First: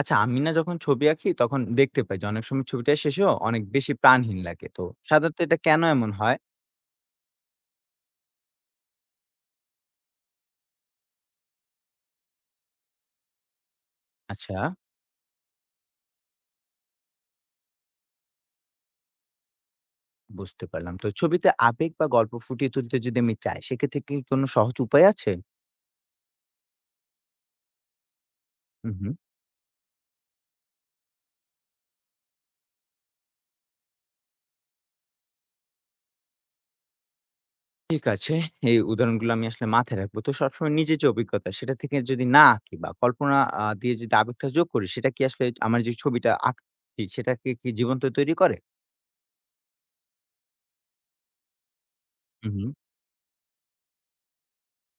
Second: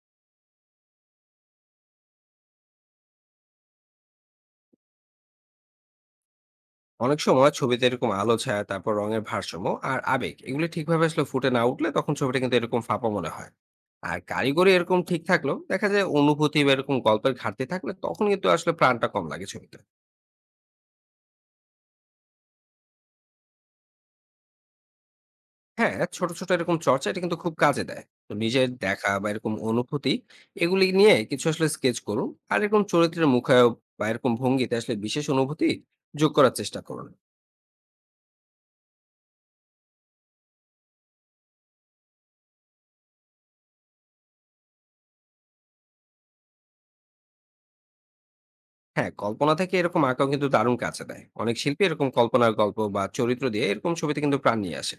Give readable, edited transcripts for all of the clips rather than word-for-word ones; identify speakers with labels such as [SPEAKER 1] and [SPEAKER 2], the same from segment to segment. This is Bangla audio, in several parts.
[SPEAKER 1] আচ্ছা, আমি না যখন ছবি আঁকি তখন দেখতে পাই যে অনেক সময় ছবিটা শেষেও অনেক বেশি প্রাণহীন লাগে। তো সাধারণত এটা কেন এমন হয়?
[SPEAKER 2] অনেক সময় ছবিতে এরকম আলো ছায়া তারপর রঙের ভারসাম্য আর আবেগ এগুলো ঠিকভাবে আসলে ফুটে না উঠলে তখন ছবিটা কিন্তু এরকম ফাঁপা মনে হয়। আর
[SPEAKER 1] আচ্ছা,
[SPEAKER 2] কারিগরি এরকম ঠিক থাকলেও দেখা যায় অনুভূতি বা এরকম গল্পের ঘাটতি থাকলে তখন কিন্তু আসলে প্রাণটা কম লাগে ছবিতে।
[SPEAKER 1] বুঝতে পারলাম। তো ছবিতে আবেগ বা গল্প ফুটিয়ে তুলতে যদি আমি চাই সেক্ষেত্রে কি কোনো সহজ উপায় আছে?
[SPEAKER 2] হ্যাঁ, ছোট ছোট এরকম চর্চা এটা কিন্তু খুব কাজে দেয়। তো নিজের
[SPEAKER 1] হুম,
[SPEAKER 2] দেখা
[SPEAKER 1] হুম।
[SPEAKER 2] বা এরকম অনুভূতি এগুলি নিয়ে কিছু আসলে স্কেচ করুন আর এরকম চরিত্রের মুখায়ব বা এরকম ভঙ্গিতে আসলে বিশেষ অনুভূতি যোগ করার চেষ্টা করুন।
[SPEAKER 1] ঠিক আছে, এই উদাহরণগুলো আমি আসলে মাথায় রাখবো। তো সবসময় নিজের যে অভিজ্ঞতা সেটা থেকে যদি না আঁকি বা কল্পনা দিয়ে যদি আবেগটা যোগ করি সেটা কি আসলে আমার যে ছবিটা আঁকছি সেটাকে কি জীবন্ত তৈরি করে?
[SPEAKER 2] হ্যাঁ, কল্পনা থেকে এরকম আঁকাও কিন্তু দারুণ কাজে দেয়। অনেক শিল্পী এরকম কল্পনার
[SPEAKER 1] হুম, হুম।
[SPEAKER 2] গল্প বা চরিত্র দিয়ে এরকম ছবিতে কিন্তু প্রাণ নিয়ে আসে।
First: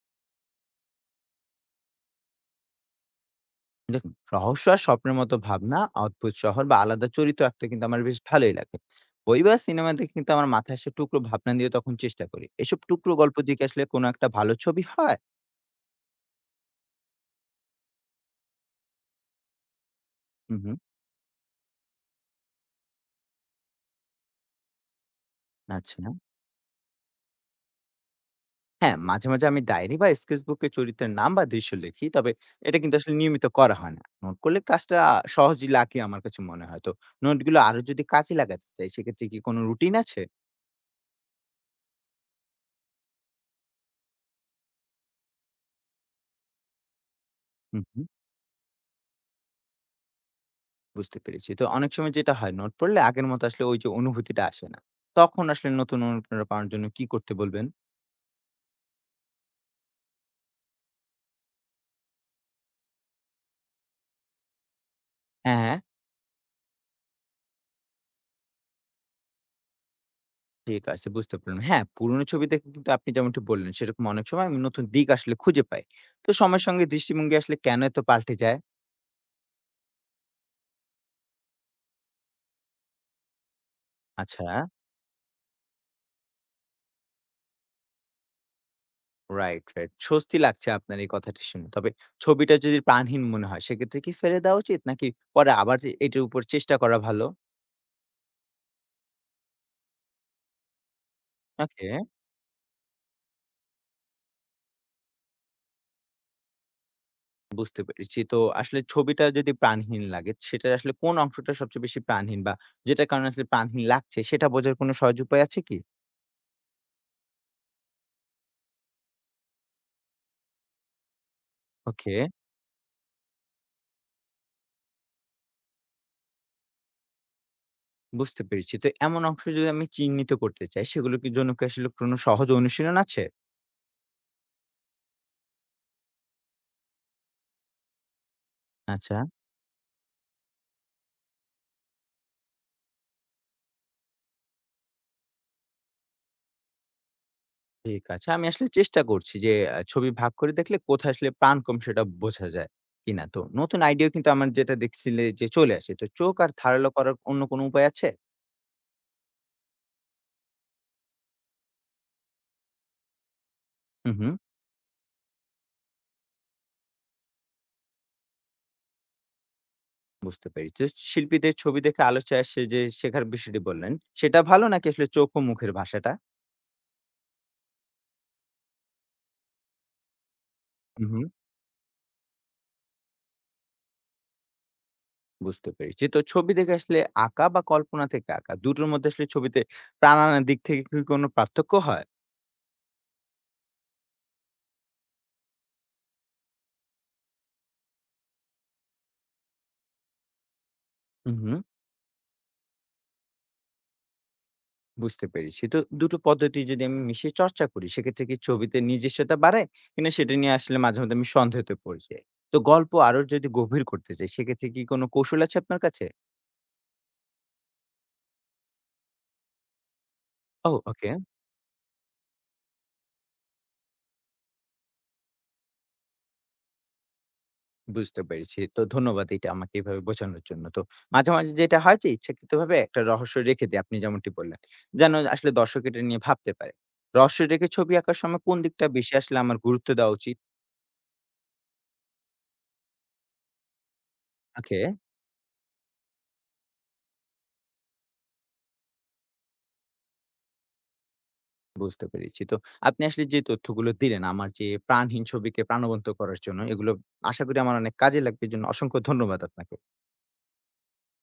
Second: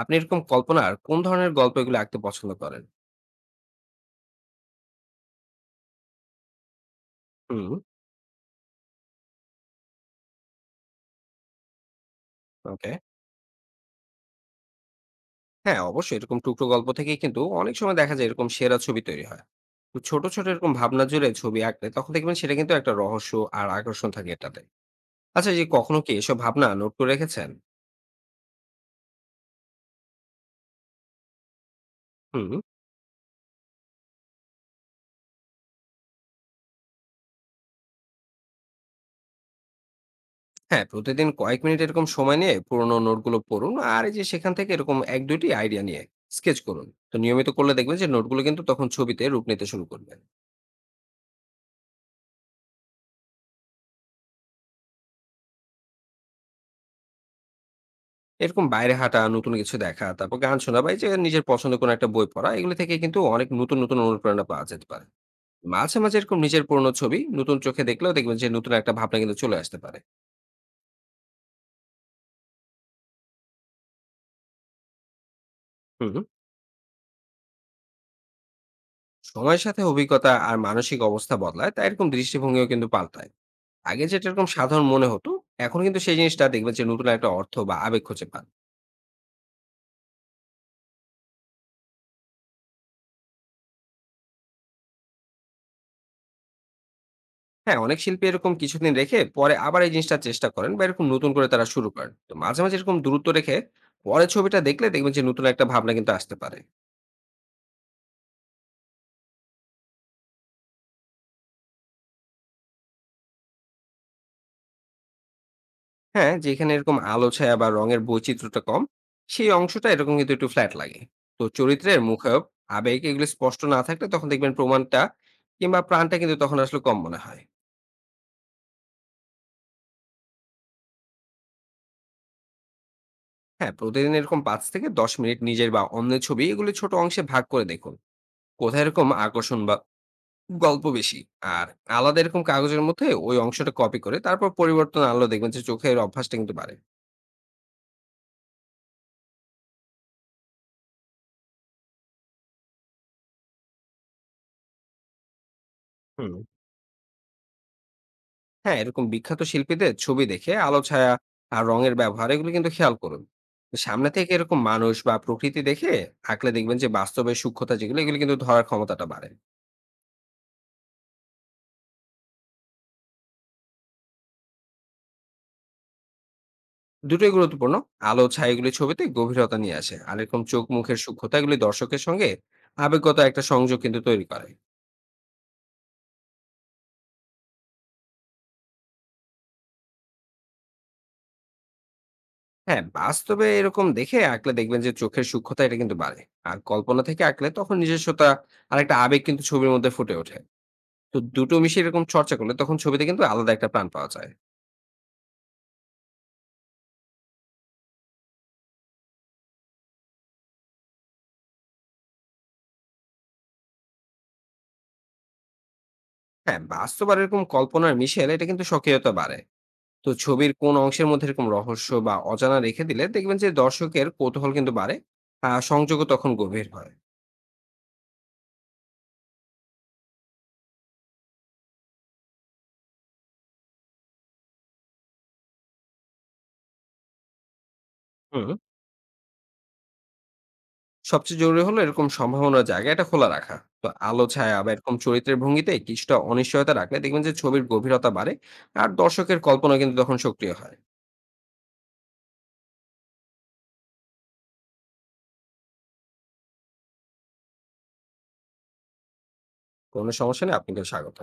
[SPEAKER 2] আপনি এরকম কল্পনার কোন ধরনের গল্প এগুলো আঁকতে পছন্দ করেন?
[SPEAKER 1] দেখুন, রহস্য আর স্বপ্নের মতো ভাবনা, অদ্ভুত শহর বা আলাদা চরিত্র আঁকতে
[SPEAKER 2] হুম,
[SPEAKER 1] কিন্তু আমার বেশ ভালোই লাগে। বই বা সিনেমা দেখে কিন্তু আমার মাথায় আসে টুকরো ভাবনা দিয়ে, তখন চেষ্টা করি। এসব
[SPEAKER 2] ওকে।
[SPEAKER 1] টুকরো গল্প দিয়ে কি আসলে কোনো একটা ভালো ছবি হয়?
[SPEAKER 2] হ্যাঁ, অবশ্যই এরকম টুকরো গল্প থেকেই কিন্তু অনেক সময় দেখা যায় এরকম সেরা ছবি তৈরি হয়। তো ছোট, ছোট
[SPEAKER 1] হুম,
[SPEAKER 2] এরকম
[SPEAKER 1] হুম।
[SPEAKER 2] ভাবনা জুড়ে ছবি আঁকলে তখন দেখবেন সেটা কিন্তু একটা রহস্য আর আকর্ষণ থাকে এটাতে। আচ্ছা, এই যে
[SPEAKER 1] আচ্ছা।
[SPEAKER 2] কখনো কি এসব ভাবনা নোট করে রেখেছেন?
[SPEAKER 1] হ্যাঁ, মাঝে, মাঝে আমি ডায়েরি বা স্কেচবুকে চরিত্রের নাম বা দৃশ্য লিখি। তবে
[SPEAKER 2] হুম।
[SPEAKER 1] এটা কিন্তু আসলে নিয়মিত করা হয় না। নোট করলে কাজটা সহজই লাগে আমার কাছে মনে হয়। তো নোটগুলো আরো যদি কাজে লাগাতে চাই, সেক্ষেত্রে কি কোনো রুটিন আছে?
[SPEAKER 2] হ্যাঁ, প্রতিদিন কয়েক মিনিট এরকম সময় নিয়ে পুরোনো নোটগুলো পড়ুন আর এই যে সেখান থেকে এরকম ১-২টি আইডিয়া নিয়ে স্কেচ করুন। তো নিয়মিত করলে
[SPEAKER 1] হুম,
[SPEAKER 2] দেখবেন
[SPEAKER 1] হুম।
[SPEAKER 2] যে নোটগুলো কিন্তু তখন ছবিতে রূপ নিতে শুরু করবে।
[SPEAKER 1] বুঝতে পেরেছি। তো অনেক সময় যেটা হয়, নোট পড়লে আগের মতো আসলে ওই যে অনুভূতিটা আসে না। তখন আসলে নতুন অনুপ্রেরণা পাওয়ার জন্য কি করতে বলবেন?
[SPEAKER 2] এরকম বাইরে হাঁটা, নতুন কিছু দেখা, তারপর গান শোনা বা এই যে নিজের পছন্দের কোনো একটা বই পড়া এগুলো থেকে কিন্তু অনেক নতুন, নতুন অনুপ্রেরণা পাওয়া যেতে পারে।
[SPEAKER 1] হ্যাঁ, হ্যাঁ।
[SPEAKER 2] মাঝে, মাঝে এরকম নিজের পুরোনো ছবি নতুন চোখে দেখলেও দেখবেন যে নতুন একটা ভাবনা কিন্তু চলে আসতে পারে।
[SPEAKER 1] ঠিক আছে, বুঝতে পারলাম। হ্যাঁ, পুরনো ছবি দেখে কিন্তু আপনি যেমনটি বললেন সেরকম অনেক সময় আমি নতুন দিক আসলে খুঁজে পাই।
[SPEAKER 2] হুম।
[SPEAKER 1] তো সময়ের সঙ্গে দৃষ্টিভঙ্গি আসলে কেন এত পাল্টে যায়?
[SPEAKER 2] সময়ের সাথে অভিজ্ঞতা আর মানসিক অবস্থা বদলায়, তাই এরকম দৃষ্টিভঙ্গিও কিন্তু পাল্টায়। আগে যেটা
[SPEAKER 1] আচ্ছা,
[SPEAKER 2] এরকম সাধারণ মনে হতো এখন কিন্তু সেই জিনিসটা দেখবেন যে নতুন একটা অর্থ বা আবেগ খুঁজে পান।
[SPEAKER 1] Right, right. স্বস্তি লাগছে আপনার এই কথাটি শুনে। তবে ছবিটা যদি প্রাণহীন মনে হয় সেক্ষেত্রে কি ফেলে দেওয়া উচিত? নাকি পরে আবার যে এটার উপর চেষ্টা করা ভালো?
[SPEAKER 2] হ্যাঁ, অনেক শিল্পী এরকম কিছুদিন রেখে পরে আবার এই জিনিসটা চেষ্টা করেন বা এরকম নতুন করে তারা
[SPEAKER 1] ওকে।
[SPEAKER 2] শুরু করেন। তো মাঝে মাঝে এরকম দূরত্ব রেখে পরে ছবিটা দেখলে দেখবেন যে নতুন একটা ভাবনা কিন্তু আসতে পারে।
[SPEAKER 1] বুঝতে পেরেছি। তো আসলে ছবিটা যদি প্রাণহীন লাগে, সেটার আসলে কোন অংশটা সবচেয়ে বেশি প্রাণহীন, বা যেটার কারণে আসলে প্রাণহীন লাগছে, সেটা বোঝার কোনো সহজ উপায় আছে কি?
[SPEAKER 2] হ্যাঁ, যেখানে এরকম আলো ছায়া বা রঙের বৈচিত্র্যটা কম সেই অংশটা এরকম কিন্তু একটু ফ্ল্যাট লাগে। তো চরিত্রের
[SPEAKER 1] ওকে,
[SPEAKER 2] মুখায়ব আবেগ এগুলো স্পষ্ট না থাকলে তখন দেখবেন প্রমাণটা কিংবা প্রাণটা কিন্তু তখন আসলে কম মনে হয়।
[SPEAKER 1] বুঝতে পেরেছি। তো এমন অংশ যদি আমি চিহ্নিত করতে চাই, সেগুলোর কি জন্য কি আসলে কোনো সহজ অনুশীলন আছে?
[SPEAKER 2] হ্যাঁ, প্রতিদিন এরকম পাঁচ থেকে দশ মিনিট নিজের বা অন্যের ছবি এগুলো ছোট অংশে ভাগ করে দেখুন কোথায় এরকম
[SPEAKER 1] আচ্ছা,
[SPEAKER 2] আকর্ষণ বা গল্প বেশি আর আলাদা এরকম কাগজের মধ্যে ওই অংশটা কপি করে তারপর পরিবর্তন আনলো দেখবেন যে চোখের অভ্যাসটা কিন্তু বাড়ে।
[SPEAKER 1] ঠিক আছে। আমি আসলে চেষ্টা করছি যে ছবি ভাগ করে দেখলে কোথায় আসলে প্রাণ কম সেটা বোঝা যায় কিনা। তো নতুন আইডিয়া কিন্তু আমার, যেটা দেখছিলে, যে চলে আসে। তো
[SPEAKER 2] হুম।
[SPEAKER 1] চোখ আর ধারালো করার অন্য কোনো উপায় আছে?
[SPEAKER 2] হ্যাঁ, এরকম বিখ্যাত শিল্পীদের ছবি দেখে আলো ছায়া আর রঙের ব্যবহার এগুলো কিন্তু খেয়াল করুন। সামনে
[SPEAKER 1] হু, হু।
[SPEAKER 2] থেকে এরকম মানুষ বা প্রকৃতি দেখে আঁকলে দেখবেন যে বাস্তবে সূক্ষ্মতা যেগুলো এগুলো কিন্তু ধরার ক্ষমতাটা বাড়ে।
[SPEAKER 1] বুঝতে পেরেছি। শিল্পীদের ছবি দেখে আলোচনায় সে যে শেখার বিষয়টি বললেন, সেটা ভালো, নাকি আসলে চোখ ও মুখের ভাষাটা?
[SPEAKER 2] দুটোই গুরুত্বপূর্ণ। আলো ছায়াগুলি ছবিতে গভীরতা নিয়ে আসে আর এরকম চোখ মুখের
[SPEAKER 1] হুম, হুম।
[SPEAKER 2] সূক্ষ্মতা এগুলি দর্শকের সঙ্গে আবেগগত একটা সংযোগ কিন্তু তৈরি করে।
[SPEAKER 1] বুঝতে পেরেছি। তো ছবি দেখে আসলে আঁকা বা কল্পনা থেকে আঁকা, দুটোর মধ্যে আসলে ছবিতে প্রাণ আনার দিক থেকে কি কোনো পার্থক্য হয়?
[SPEAKER 2] হ্যাঁ, বাস্তবে এরকম দেখে আঁকলে দেখবেন যে চোখের সূক্ষ্মতা এটা কিন্তু বাড়ে। আর কল্পনা থেকে আঁকলে তখন নিজস্বতা আর একটা আবেগ কিন্তু ছবির মধ্যে ফুটে ওঠে। তো
[SPEAKER 1] হুম,
[SPEAKER 2] দুটো
[SPEAKER 1] হুম,
[SPEAKER 2] মিশিয়ে এরকম চর্চা করলে তখন ছবিতে কিন্তু আলাদা একটা প্রাণ পাওয়া যায়।
[SPEAKER 1] বুঝতে পেরেছি। তো দুটো পদ্ধতি যদি আমি মিশিয়ে চর্চা করি, সেক্ষেত্রে কি ছবিতে নিজস্বতা বাড়ায় কিনা সেটা নিয়ে আসলে মাঝে মধ্যে আমি সন্দেহতে পড়ে যাই। তো গল্প আরো যদি গভীর করতে চাই, সেক্ষেত্রে কি কোনো কৌশল আছে আপনার কাছে?
[SPEAKER 2] হ্যাঁ, বাস্তব আর এরকম কল্পনার মিশেল এটা কিন্তু সক্রিয়তা বাড়ে। তো ছবির কোন অংশের
[SPEAKER 1] ওকে।
[SPEAKER 2] মধ্যে এরকম রহস্য বা অজানা রেখে দিলে দেখবেন যে দর্শকের কৌতূহল কিন্তু বাড়ে আর সংযোগও তখন গভীর হয়।
[SPEAKER 1] বুঝতে পেরেছি। তো ধন্যবাদ, এটা আমাকে এভাবে বোঝানোর জন্য। তো মাঝে, মাঝে যেটা হয় যে ইচ্ছাকৃতভাবে একটা রহস্য রেখে দেই আপনি যেমনটি বললেন। যেন আসলে দর্শক এটা নিয়ে ভাবতে পারে। রহস্য রেখে ছবি আঁকার সময়
[SPEAKER 2] হুম।
[SPEAKER 1] কোন দিকটা বেশি আসলে আমার গুরুত্ব দেওয়া উচিত?
[SPEAKER 2] সবচেয়ে জরুরি হলো এরকম সম্ভাবনার জায়গা এটা খোলা রাখা। তো আলো ছায়া বা
[SPEAKER 1] ওকে,
[SPEAKER 2] এরকম চরিত্রের ভঙ্গিতে কিছুটা অনিশ্চয়তা রাখলে দেখবেন যে ছবির গভীরতা বাড়ে আর দর্শকের কল্পনা কিন্তু তখন সক্রিয় হয়।
[SPEAKER 1] বুঝতে পেরেছি। তো আপনি আসলে যে তথ্যগুলো দিলেন আমার যে প্রাণহীন ছবিকে প্রাণবন্ত করার জন্য, এগুলো আশা করি আমার অনেক কাজে লাগবে। এজন্য অসংখ্য ধন্যবাদ আপনাকে।
[SPEAKER 2] কোনো সমস্যা নেই, আপনাকে স্বাগত।